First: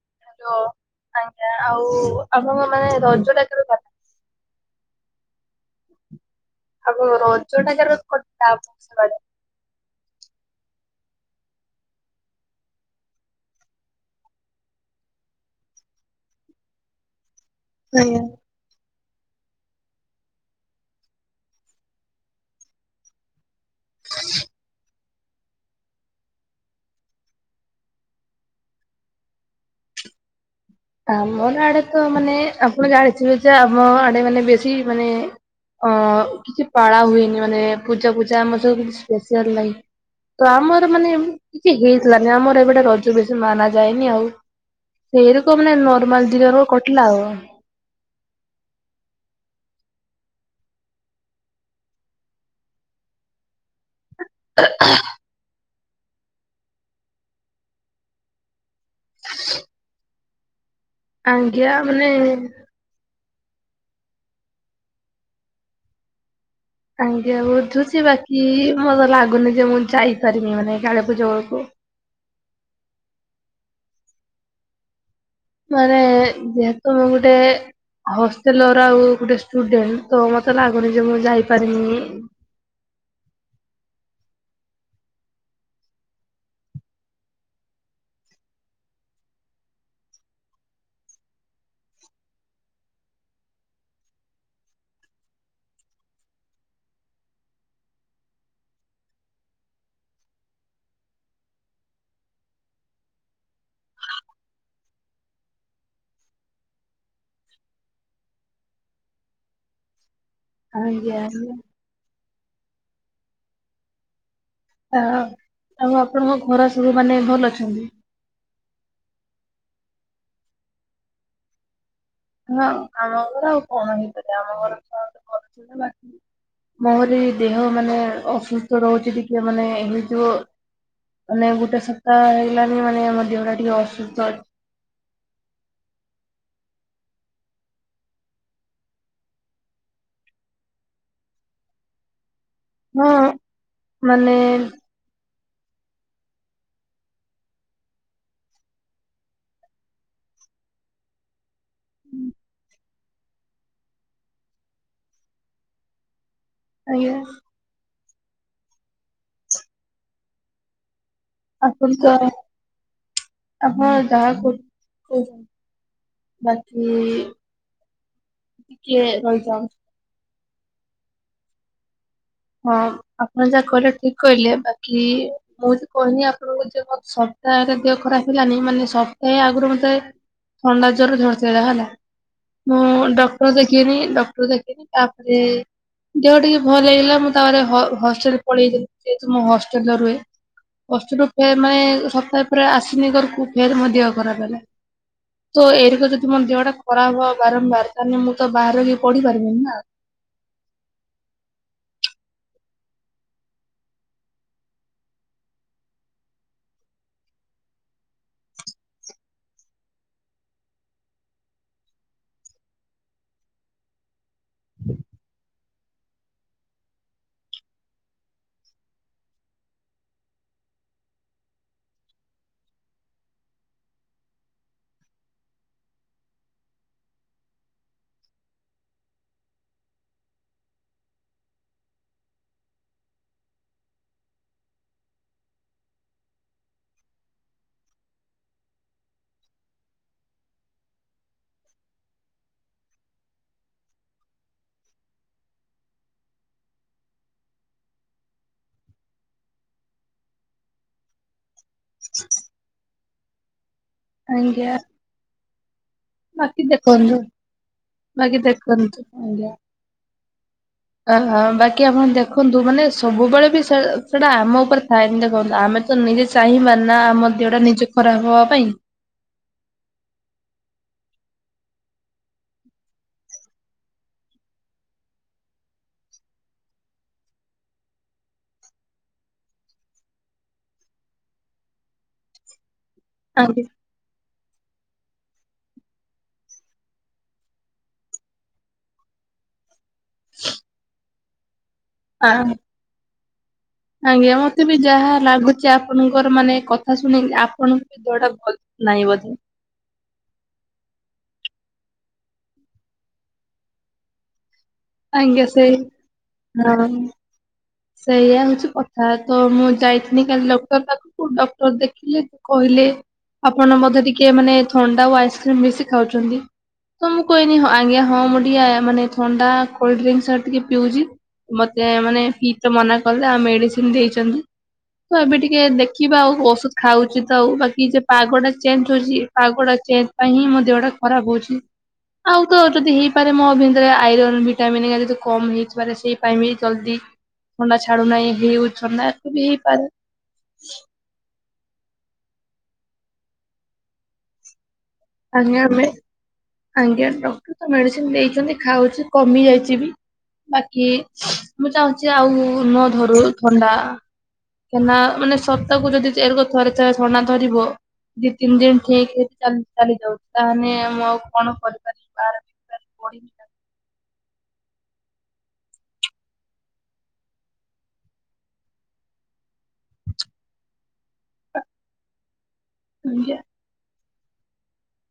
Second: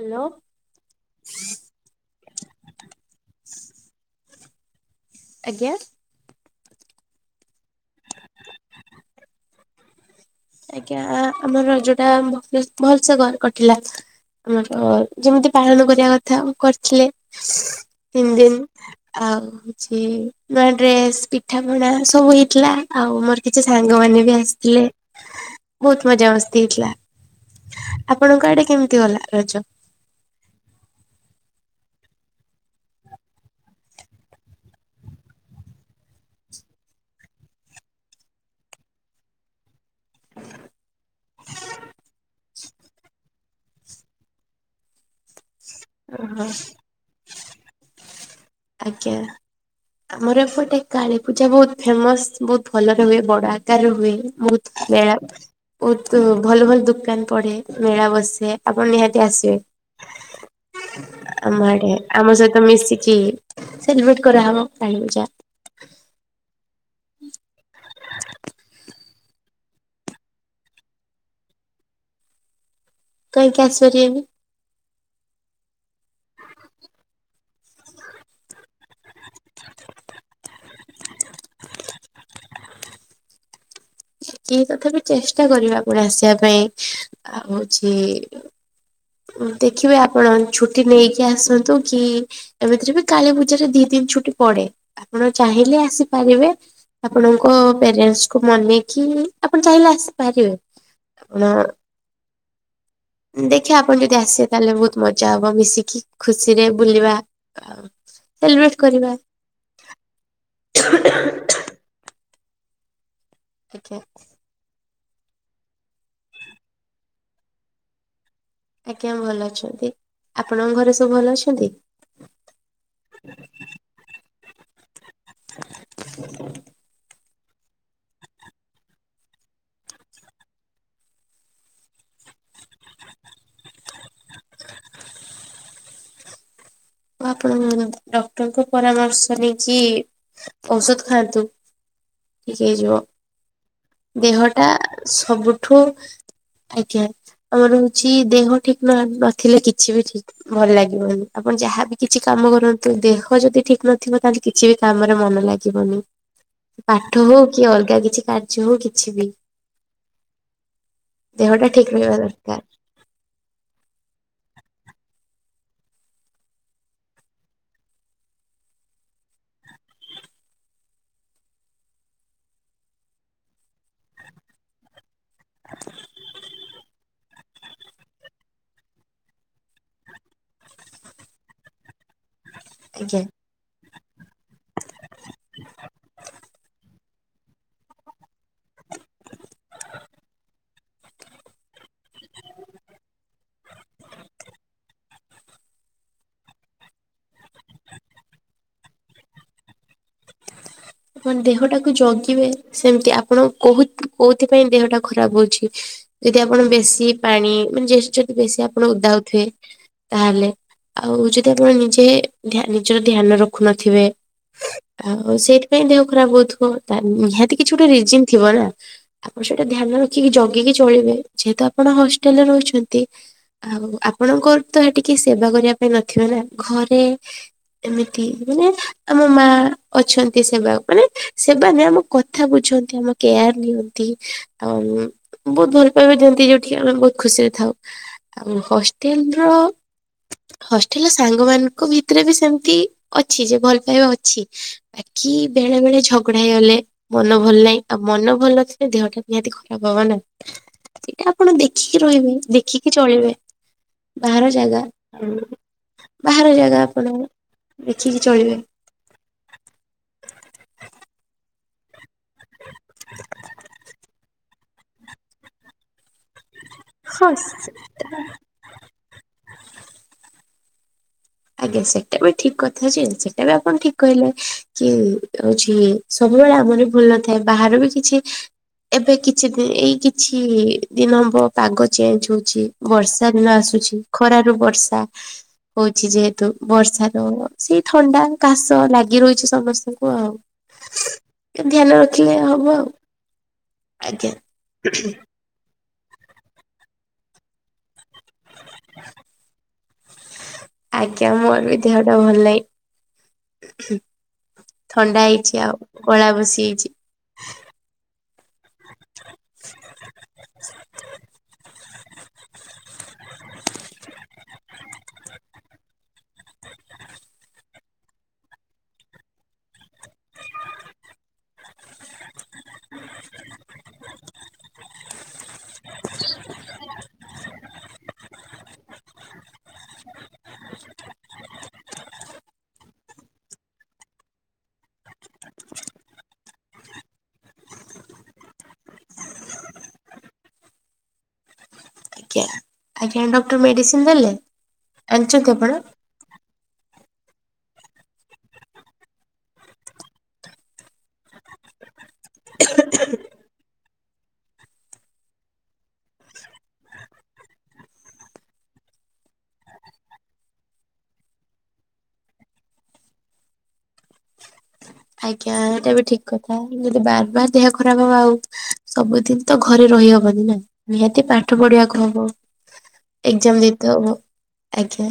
Hello. Hello ଆଜ୍ଞା ଆଉ ଆପଣଙ୍କ ମାନେ ରଜ ଡାକର ପା ଆଜ୍ଞା? ଆଗ ରଜଟାକେର କ ଟା [unintelligible] ଆଜ୍ଞା ଆ ଆମର ରଜଟା ଭୁଲ୍ ଭଲସେ ଘରେ କଟିଲା। ଆମର ଯେମିତି ପାଳନ କରିବା କଥା କରିଥିଲେ ଆଜ୍ଞା। ତିନ୍ ଦିନ୍। ଆଉ ହୋଉଚି ନୂଆ ଡ୍ରେସ ପିଠା ପଣା ସବୁ ହେଇଥିଲା ଆଉ ମୋର କିଛି ସାଙ୍ଗମାନେ ବି ଆସଥିଲେ। ବୋହୁତ ମଜା ମସ୍ତି ହେଇଥିଲା। ଆପଣଙ୍କ ଆଡ଼େ କେମିତି ଗଲା ରଜ? ଆମର ଆଡେ ତ ମାନେ ଆପଣ ଜାଣିଥିବେ ଯେ ଆମ ଆଡେ ବେଶୀ ଆମ ଆଡେ ମାନେ ଅ କିଛି ପାଳା ହୁଏନି ମାନେ ପୂଜା ଫୂଜା ଆମର କିଛି ସ୍ପେସିଆଲ ନାହିଁ। ତ ଆମର ମାନେ କିଛି ହେଇଥିଲାନି ଆମର ଏପଟେ ରଜ ବେ ମାନା ଯାଏନି ଆଉ ସେଇ ରକମ୍ ମାନେ ନର୍ମାଲ ଓହୋ ଦିନ କଟିଲା ଆଉ ଆଜ୍ଞା। ଆମର ଏପଟେ କାଳୀପୂଜା ବହୁତ ଫେମସ ବହୁତ ଭଲରେ ହୁଏ ବଡ ଆକାରରେ ହୁଏ। ବହୁତ ଫେୟାର। ବହୁତ ଭଲ ଭଲ ଦୋକାନ ପଡେ ମେଳା ବସେ ଆପଣ ନିହାତି ଆସିବେ। ଆମ ଆଜ୍ଞା ଆଡେ ମାନେ ଆମ ସହିତ ମିଶିକି ସେଲିବ୍ରେଟ କରାହେବ କାଳୀ ପୂଜା। ଆଜ୍ଞା ବୁଝୁଛି ବାକି ମୋର ଲାଗୁନି ଯେ ମୁଁ ଯାଇପାରିବି ମାନେ କାଳୀପୂଜା ବେଳକୁ। କାହିଁକି ଆସିପାରିବେନି? ମାନେ ଯେହେତୁ ମୁଁ ଗୋଟେ ହଷ୍ଟେଲର ଆଉ ଗୋଟେ ଷ୍ଟୁଡେଣ୍ଟ ତ ମତେ ଲାଗୁନି ଯେ ମୁଁ ଯାଇପାରିନି। ତଥାପି ଚେଷ୍ଟା କରିବା ପୁଣି ଆସିବା ପାଇଁ ଆଉ ହଉଛି। ଦେଖିବେ ଆପଣ ଛୁଟି ନେଇକି ଆସନ୍ତୁ କି? ଏମିତିରେ ବି କାଳୀ ପୂଜାରେ ଦି ଦିନ ଛୁଟି ପଡେ ଆପଣ ଚାହିଁଲେ ଆସିପାରିବେ। ଆପଣଙ୍କ ପ୍ୟାରେଣ୍ଟସକୁ ମନେଇକି ଆପଣ ଚାହିଁଲେ ଆସିପାରିବେ। ଆପଣ ଦେଖ ଆପଣ ଯଦି ଆସିବେ ତାହେଲେ ବହୁତ ମଜା ହବ ମିଶିକି ଖୁସିରେ ବୁଲିବା ଆ ସେଲିବ୍ରେଟ କରିବା। ଆଜ୍ଞା ଆଜ୍ଞା। [inaudible] ଆ ଆଉ ଆପଣଙ୍କ ଘର ସବୁ ମାନେ ଭଲ ଅଛନ୍ତି? ଆଜ୍ଞା ଭଲ ଅଛନ୍ତି ଆପଣଙ୍କ ଘରେ ସବୁ ଭଲ ଅଛନ୍ତି? ହଁ ଆମ ଘର ଆଉ କଣ ହେଇପାରେ ଆମ ଘରତ କରୁଛନ୍ତି ବାକି ମୋରି ଦେହ ମାନେ ଅସୁସ୍ଥ ରହୁଛି ଟିକେ ମାନେ ସେଇତୁ ମାନେ ଗୋଟେ ସପ୍ତାହ ହେଇଗଲାନି ମାନେ ଦେହଟା ଟିକେ ଅସୁସ୍ଥ ଅଛି। ଆପଣ ଡକ୍ଟରଙ୍କ ପରାମର୍ଶ ନେଇକି ଔଷଧ ଖାଆନ୍ତୁ। ଠିକ ହେଇଯିବ ହଁ ମାନେ ଦେହଟା ସବୁଠୁ ଆଜ୍ଞା। ଆମର ହଉଛି ଦେହ ଠିକ ନଥିଲେ କିଛି ବି ଠିକ ଭଲ ଲାଗିବନି ଆପଣ ଯାହା କିଛି କାମ କରନ୍ତୁ ଦେହ ଯଦି ଠିକ ନଥିବ ତାହେଲେ କିଛି ବି କାମରେ ମନ ଲାଗିବନି। ଆଜ୍ଞା ପାଠ ହଉ କି ଅଲଗା କିଛି କାର୍ଯ୍ୟ ହଉ କିଛି ବି ଦେହଟା ଠିକ ଆପୁଲ ତ ରହିବା ଜଣେ ଦରକାର। ଆମର ଯାହା କହୁ ବାକି ଟିକିଏ ରହିଥାନ୍ତୁ। ହଁ ଆପଣ ଯାହା କହିଲେ ଠିକ କହିଲେ ବାକି ମୁଁ କହିନି ଆପଣଙ୍କୁ ଯେ ତା ଦେହ ଖରାପ ହେଲାନି ମାନେ ସପ୍ତାହେ ଆଗରୁ ମତେ ଥଣ୍ଡା ଜର ଧରିଦେଲା ହେଲା। ମୁଁ ଆଜ୍ଞା। ଡକ୍ଟର ଦେଖେଇନି ଡ ଦେଖେଇନି ତାପରେ ଦେହ ଟିକେ ଭଲ ହୋଇଗଲା ମୁଁ ତାପରେ ହଷ୍ଟେଲ ପଳେଇଗଲି ଯେହେତୁ ମୁଁ ହଷ୍ଟେଲରେ ରୁହେ। ହଷ୍ଟେଲରୁ ଫେର ମାନେ ସପ୍ତାହେ ପରେ ଆସିନି ଘରକୁ ଫେର ମୋ ଦେହ ଖରାପ ହେଲା। ତ ଏଇରେ ଯଦି ମୋର ଦେହଟା ଖରାପ୍ ହବ ବାରମ୍ବାର ତାହେଲେ ମୁଁ ତ ବାହାରେ ରହିକି ପଢି ପାରିବିନି ନା? ଆପଣ ଦେହଟାକୁ ଜଗିବେ ସେମିତି ଆପଣ କୋଉ କୋଉଥିପାଇଁ ଦେହଟା ଖରାପ ହଉଛି? ଯଦି ଆପଣ ବେଶୀ ପାଣି ମାନେ ଯଦି ବେଶୀ ଆପଣ ଓଦା ହଉଥିବେ। ତାହେଲେ ଆଉ ଯଦି ଆପଣ ନିଜେ ନିଜର ଧ୍ୟାନ ରଖୁନଥିବେ। ଆଉ ସେଇଥିପାଇଁ ଦେହ ଖରାପ ହେଉଥିବ ନିହାତି କିଛି ଗୋଟେ ରିଜନ ଥିବ ନା। ଆପଣ ସେଇଟା ଧ୍ୟାନ ରଖିକି ଜଗିକି ଚଳିବେ ଯେହେତୁ ଆପଣ ହଷ୍ଟେଲରେ ରହୁଛନ୍ତି। ଆଉ ଆପଣଙ୍କର ତ ଏଠି କିଏ ସେବା କରିବା ପାଇଁ ନଥିବେ ନା ଘରେ ଏମିତି ମାନେ ଆମ ମା ଅଛନ୍ତି। ମାନେ ସେବା ଉପରେ ସେବା ନାହିଁ ଆମ କଥା ବୁଝନ୍ତି ଆମ କେୟାର ନିଅନ୍ତି। ଆଉ ବହୁତ ଭଲ ପାଇବା ଦିଅନ୍ତି ଯୋଉଠିକି ଆମେ ବହୁତ ଖୁସିରେ ଥାଉ ଆଉ ହଷ୍ଟେଲର ହଷ୍ଟେଲର ସାଙ୍ଗମାନଙ୍କ ଭିତରେ ବି ସେମିତି ଅଛି ଯେ ଭଲ ପାଇବା ଅଛି କି ବେଳେ ବେଳେ ଝଗଡା ହେଇଗଲେ ମନ ଭଲ ନାହିଁ ଆଉ ମନ ଭଲ ନଥିଲେ ଦେହଟା ନିହାତି ଖରାପ ହବ ନା ସେଇଟା ଆପଣ ଦେଖିକି ରହିବେ ଦେଖିକି ଚଳିବେ ବାହାର ଆଜ୍ଞା ଜାଗା ହୁଁ ବାକି ଦେଖନ୍ତୁ ବାକି ଚଳିବେ ଦେଖନ୍ତୁ ଆଜ୍ଞା ଅହ ବାକି ଆପଣ ଦେଖନ୍ତୁ ମାନେ ସବୁବେଳେ ବି ସେ ସେଟା ଆମ ଉପରେ ଥାଏନି ଦେଖନ୍ତୁ ଆମେ ତ ନିଜେ ଚାହିଁବାନି ନା ହଁ ଆମ ଦେହଟା ସେ- ନିଜେ ଖରାପ ହବା ପାଇଁ ଆଜ୍ଞା ସେଟା ବି ଠିକ କଥା ଯେ ସେଟା ବି ଆପଣ ଠିକ କହିଲେ କି ହଉଛି ସବୁବେଳେ ଆମର ଭୁଲ ନଥାଏ ବାହାର ବି କିଛି ଏବେ କିଛି ଦି ଏଇ କିଛି ଦିନ ହେବ ପାଗ ଚେଞ୍ଜ ହଉଛି ବର୍ଷା ବର୍ଷା ଦିନ ଆଜ୍ଞା ଆସୁଛି ଖରାରୁୁ ବର୍ଷା ହଉଛି ଯେହେତୁ ବର୍ଷାର ସେଇ ଥଣ୍ଡା କାଶ ଲାଗି ରହିଛି ସମସ୍ତଙ୍କୁ ଆଉ ଧ୍ୟାନ ଆ ରଖିଲେ ହବ ଆଉ ଆଜ୍ଞା ମୋତେ ବି ଯାହା ଲାଗୁଛି ଆପଣଙ୍କର ମାନେ କଥା ଶୁଣିକି ଆପଣ ଦେହଟା ଭଲ ନାହିଁ ବୋଧେ। ଆଜ୍ଞା ମୋର ବି ଦେହଟା ଭଲ ନାହିଁ ଥଣ୍ଡା ଆଜ୍ଞା ହେଇଛି ସେଇ ଆଉ ଗୋଳା ବସି ଯାଇଛି ହଁ। ସେଇଆ ହଉଛି କଥା ତ ମୁଁ ଯାଇଥିଲି କାଲି ଡକ୍ଟର ପାଖକୁ ଡକ୍ଟର ଦେଖିଲେ କହିଲେ ଆପଣ ବୋଧେ ଟିକେ ମାନେ ଥଣ୍ଡା ଓ ଆଇସ୍କ୍ରିମ ବେଶି ଖାଉଛନ୍ତି। ତ ମୁଁ କହିଲି ଆଜ୍ଞା ହଁ ମୁଁ ଟିକେ ମାନେ ଥଣ୍ଡା କୋଲ୍ଡଡ୍ରିଙ୍କସ ଟିକେ ପିଉଛି। ମୋତେ ମାନେ ପିଇତେ ମନା କଲେ ଆଉ ମେଡିସିନ ଦେଇଛନ୍ତି ତ ଏବେ ଟିକେ ଦେଖିବା ଆଉ ଔଷଧ ଖାଉଛି ତ ଆଉ ବାକି ଯେ ପାଗଟା ଚେଞ୍ଜ ହେଉଛି ପାଗ ଟା ଚେଞ୍ଜ ପାଇଁ ହିଁ ମୋ ଦେହଟା ଖରାପ ହଉଛି ଆଉ ତ ଯଦି ହେଇପାରେ ମୋ ଭିତରେ ଆଇରନ୍ ବି ଭିଟାମିନ କମ ହେଇଥିବାରେ ସେଇପାଇଁ ବି ଜଲଦି ଥଣ୍ଡା ଛାଡୁନାହିଁ। ହେଉ ଥଣ୍ଡା ବି ହେଇପାରେ ଆଜ୍ଞା ଆଜ୍ଞା ଡକ୍ଟର ମେଡିସିନ ଦେଲେ ଆଣିଛନ୍ତି ଆଜ୍ଞା ଆପଣ? ଆମେ ଆଜ୍ଞା ଡକ୍ଟର ତ ମେଡିସିନ ଦେଇଛନ୍ତି ଖାଉଛି କମି ଯାଇଛି ବି ବାକି ମୁଁ ଚାହୁଁଛି ଆଉ ନ ଧରୁ ଥଣ୍ଡା କାହିଁକିନା ମାନେ ସପ୍ତାହକୁ ଯଦି ଏରକ ଥରେ ଥରେ ଥଣ୍ଡା ଧରିବ ଦି ତିନି ଦିନ ଠିକ ହେଇ ଚାଲି ଯାଉଛି ତାହେଲେ ମୁଁ ଆଉ କଣ କରିବି? ଆଜ୍ଞା ଏଇଟା ବି ଠିକ କଥା ଯଦି ବାର ବାର ଦେହ ଖରାପ ହବ ଆଉ ସବୁଦିନ ତ ଘରେ ରହିହବନି ନା ନିହାତି ପାଠ ପଢିବାକୁ ହବ। ଆଜ୍ଞା ଏକ୍ଜାମ ଦେଇତେ ହେବ ଆଜ୍ଞା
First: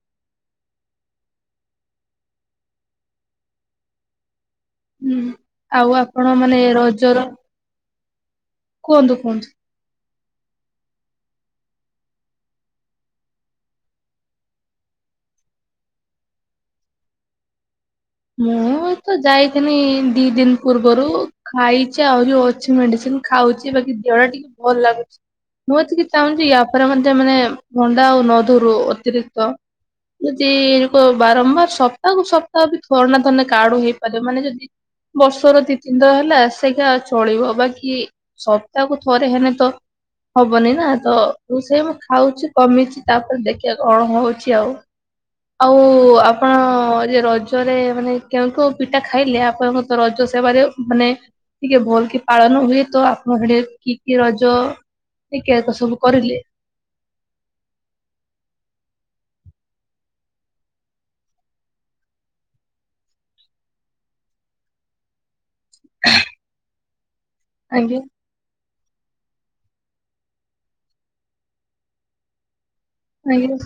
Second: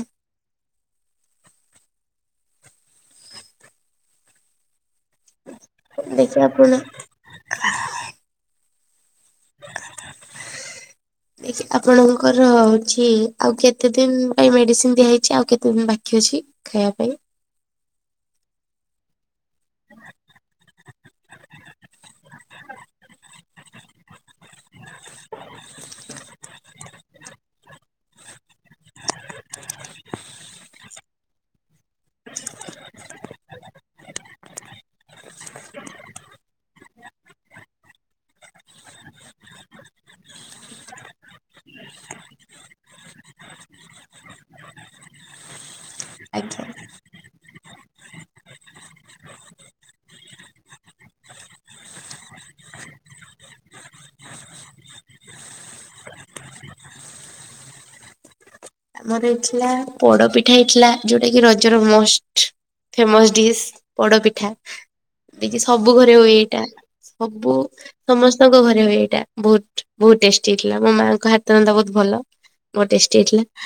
ହୁଁ ଆଉ ଆପଣ ମାନେ ରଜର କୁହନ୍ତୁ କୁହନ୍ତୁ ଦେଇକି ଆପଣଙ୍କର ହେଉଛି ଆଉ କେତେ ଦିନ ପାଇଁ ମେଡ଼ିସିନ ଦିଆହାଇଛି ଆଉ କେତେ ଦିନ ବାକି ଅଛି ଖାଇବା ପାଇଁ ମୁଁ ତ ଯାଇଥିଲିନି ଦି ଦିନ ପୂର୍ବରୁ ଖାଇଛି ଆହୁରି ଅଛି ମେଡିସିନ ଖାଉଛି ବାକି ଦେହ ଟା ଟିକେ ଭଲ ଲାଗୁଛି ମୁଁ ଏତିକି ଚାହୁଁଛି ୟା ପରେ ମୋତେ ମାନେ ଭଣ୍ଡା ଆଉ ନଧରୁ ଅତିରିକ୍ତ ଯଦି ବାରମ୍ବାର ସପ୍ତାହକୁୁ ସପ୍ତାହ ବି ଥଣ୍ଡା ଧରିଲେ କାହାକୁ ବି ହେଇପାରେ ମାନେ ଯଦି ବର୍ଷର ଦି ତିନିଥର ହେଲା ସେଇଗା ଚଳିବ ବାକି ସପ୍ତାହକୁ ଥରେ ହେନେ ତ ହବନି ନା ତ ମେଡିସିନ ମୁଁ ଖାଉଛି କମିଛି ତାପରେ ଦେଖିବାକୁ କଣ ହଉଛି ଆଉ ଆଉ ଆପଣ ଆଜ୍ଞା। ଯେ ରଜ ରଜରେ ମାନେ କେଉଁ କେଉଁ ପିଠା ଖାଇଲେ ଆପଣଙ୍କ ରଜ ସେବାରେ ମାନେ ଟିକେ ଭଲ କି ପାଳନ ହୁଏ ତ ଆପଣ ସେଠି କି କି ରଜ ଟି କେଆର ତ ସବୁ କରିଲେ। ଆମର ଏଇଥିଲା ପୋଡପିଠା ହେଇଥିଲା ଯୋଉଟା କି ରଜର ମୋଷ୍ଟ। ଫେମସ ଡିସ୍ ପୋଡ଼ ପିଠା। ଯିଏକି ସବୁ ଘରେ ହୁଏ ଏଇଟା ସବୁ ଆଜ୍ଞା ସମସ୍ତ ସ୍ତଙ୍କ ଘରେ ହଏ ଏଇଟା ବହୁତ ବହୁତ ଟେଷ୍ଟି ହେଇଥିଲା, ମୋ ମାଆଙ୍କ ହାତ ରନ୍ଧା ବହୁତ ଭଲ। ବହୁତ ଟେଷ୍ଟି ହେଇଥିଲା ଆଜ୍ଞା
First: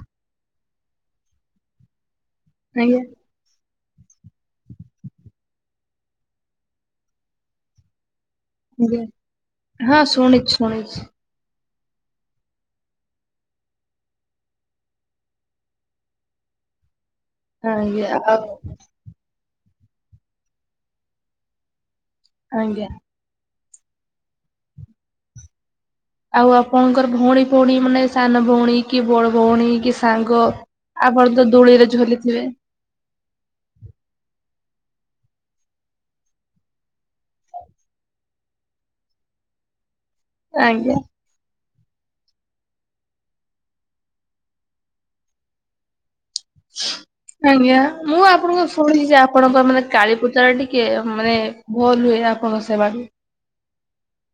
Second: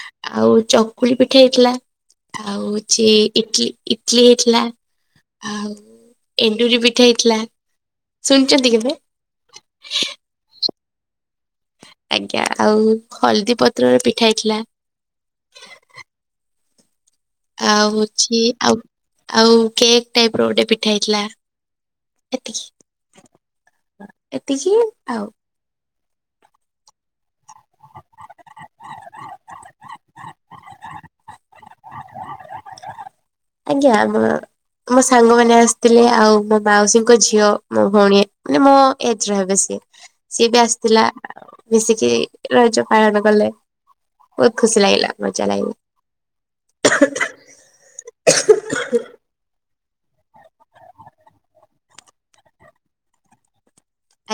ଆଉ ଚକୁଳି ପିଠା ହେଇଥିଲା ଆଉ ଆଜ୍ଞା ହଉଚି ଇଟଲି ଇଟଲି ହେଇଥିଲା ଆଉ ଏଣ୍ଡୁରି ପିଠା ହେଇଥିଲା। ଶୁଣିଚନ୍ତି? ହଁ ଶୁଣିଚି ଶୁଣିଚି। ଆଜ୍ଞା ଆଉ ହଳଦୀ ପତ୍ରରେ ପିଠା ହେଇଥିଲା। ଆଉ ହଉଛି ଆଉ ଆଉ କେକ୍ ଟାଇପ ର ଗୋଟେ ପିଠା ହେଇଥିଲା ଆଜ୍ଞା। ଏତିକି। ଏତିକି ଆଉ। ଆଉ ଆପଣଙ୍କର ଭଉଣୀ ଫଉଣୀ ମାନେ ସାନ ଭଉଣୀ କି ବଡ ଭଉଣୀ କି ସାଙ୍ଗ। ଆପଣ ତ ଦୋଳିରେ ଝୁଲିଥିବେ? ଆଜ୍ଞା ଆମ ମୋ ସାଙ୍ଗମାନେ ଆସିଥିଲେ ଆଉ ମୋ ମାଉସୀଙ୍କ ଝିଅ, ମୋ ଭଉଣୀ ମାନେ ମୋ ଏଜର ହେବେ ସିଏ, ସିଏ ବି ଆଜ୍ଞା ଆସିଥିଲା ମିଶିକି ରଜ ପାଳନ କଲେ। ବହୁତ ଖୁସି ଲାଗିଲା ମଜା ଲାଗିଲା। ଆଜ୍ଞା ମୁଁ ଆପଣଙ୍କ ଶୁଣିୁଛି ଯେ ଆପଣଙ୍କ ମାନେ କାଳୀପୂଜା ଟିକ କେ ମାନେ ଭଲ ହୁଏ ଆପଣସ ମାନ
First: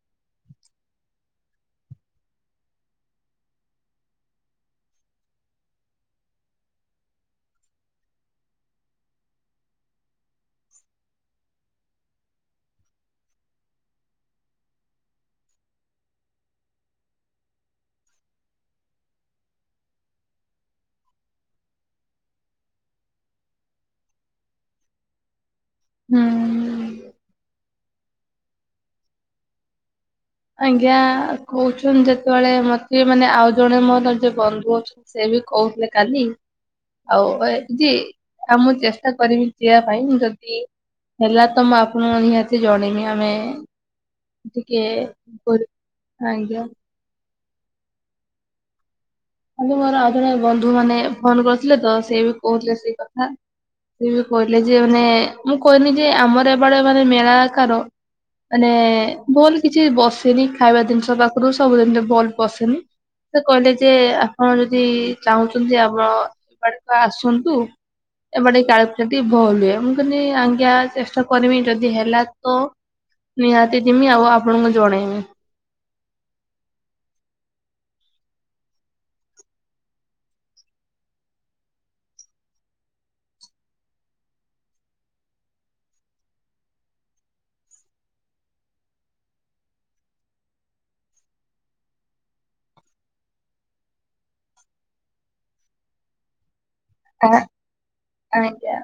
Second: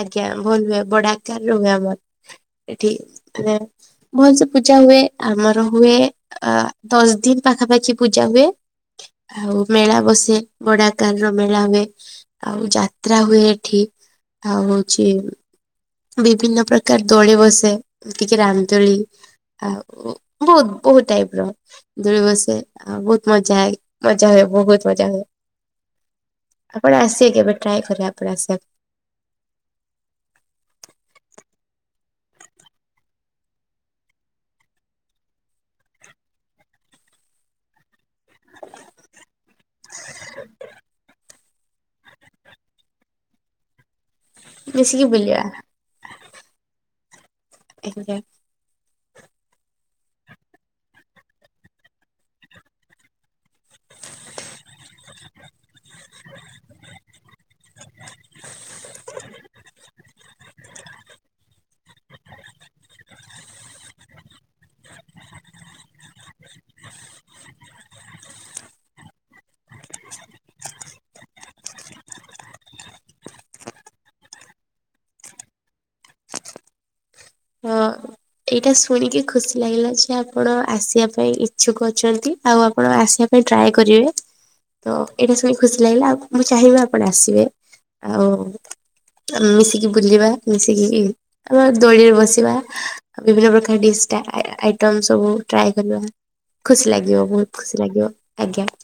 ଆଜ୍ଞା ଭଲ ହୁଏ ବଡ ଆକାରରେ ହୁଏ ଆମର ଏଠି ମାନେ ଭଲ ସେ ପୂଜା ହୁଏ ଆମର ହୁଏ। ଅ ଦଶ ଦିନ ପାଖାପାଖି ପୂଜା ହୁଏ। ଆଉ ମେଳା ବସେ ବଡ ଆକାର ର ମେଳା ହୁଏ ଆଉ ଯାତ୍ରା ହୁଏ ଏଠି। ଆଉ ହଉଛି ବିଭିନ୍ନ ପ୍ରକାର ଦୋଳି ବସେ ଏତିକି ରାମ ଦୋଳି। ଆଉ ବହୁତ ବହୁତ ଟାଇପ ର। ଦୋଳି ବସେ ଆଉ ବହୁତ ମଜା ହଏ ମଜା ହୁଏ ବହୁତ ମଜା ହୁଏ। ଆପଣ ହୁଁ ଆସିବା କେବେ ଟ୍ରାଏ କରିବେ ଆପଣ ଆସିବାକୁ? ଆଜ୍ଞା କହୁଛନ୍ତି ଯେତେବେଳେ ମତେ ମାନେ ଆଉ ଜଣେ ମୋର ଯେ ବନ୍ଧୁ ଅଛନ୍ତି। ସେ ବି କହୁଥିଲେ କାଲି ଆଉ ଏ ଜି ଆଉ ମୁଁ ଚେଷ୍ଟା କରିବି ଯିିବା ପାଇଁ ଯଦି ହେଲା ତ ମୁଁ ଆପଣଙ୍କ ନିହାତି ଜଣେଇମି ଆମେ ଟିକେ, ମିଶିକି ବୁଲିବା ଆଜ୍ଞା। ଆଜ୍ଞା। ଆଜି ମୋର ଆଉ ଜଣେ ବନ୍ଧୁ ମାନେ ଫୋନ କରିଥିଲେ ତ ସେ ବି କହୁଥିଲେ ସେଇ କଥା। ସିଏବି କହିଲେ ଯେ ମାନେ ମୁଁ କହନି ଯେ ଆମର ଏବେଡ ମାନେ ମେଳା ଆକାର ମାନେ ଭଲ କିଛି ବସେନି ଖାଇବା ଜିନିଷ ପାଖରୁ ସବୁଦିନ ବଲ ବସେନି ସେ କହିଲେ ଯେ ଆପଣ ଯଦି ଚାହୁଁଛନ୍ତି ଆପଣ ଏପଡ ଆସନ୍ତୁ। ଏପଟେ କାଳୀ ପୂଜାଟି ଭଲ ହୁଏ, ମୁଁ କିହିଲି ଆଜ୍ଞା ଚେଷ୍ଟା କରିବି ଯଦି ହେଲା ତ। ନିହାତି ଯିମି ଆଉ ଆପଣଙ୍କୁ ଜଣେଇବି। ହଁ ଏଇଟା ଶୁଣିକି ଖୁସି ଲାଗିଲା ଯେ ଆପଣ ଆସିବା ପାଇଁ ଇଚ୍ଛୁକ ଅଛନ୍ତି। ଆଉ ଆପଣ ଆସିବା ପାଇଁ ଟ୍ରାଏ କରିବେ। ତ ଏଇଟା ଶୁଣି ଖୁସି ଲାଗିଲା, ଆଉ ମୁଁ ଚାହିଁବି ଆପଣ ଆସିବେ ଆଉ ଆମେ ମିଶିକି ବୁଲିବା ମିଶିକି ଆମର ଦୋଳିରେ ବସ ସିବା ଆଉ ବିଭିନ୍ନ ପ୍ରକାର ଡ଼ିସ ଟା ଆଇଟମ୍ ସବୁ ଟ୍ରାଏ କରିବା, ଖୁସି ଲାଗି ଆଁ ଆଜ୍ଞା।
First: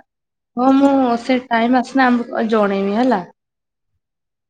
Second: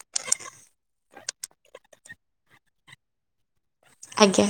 ହଁ ମୁଁ ସେ ଟାଇମ ଆସନା ଆମକୁ ଜଣେଇବି ହେଲା? ଆଜ୍ଞା।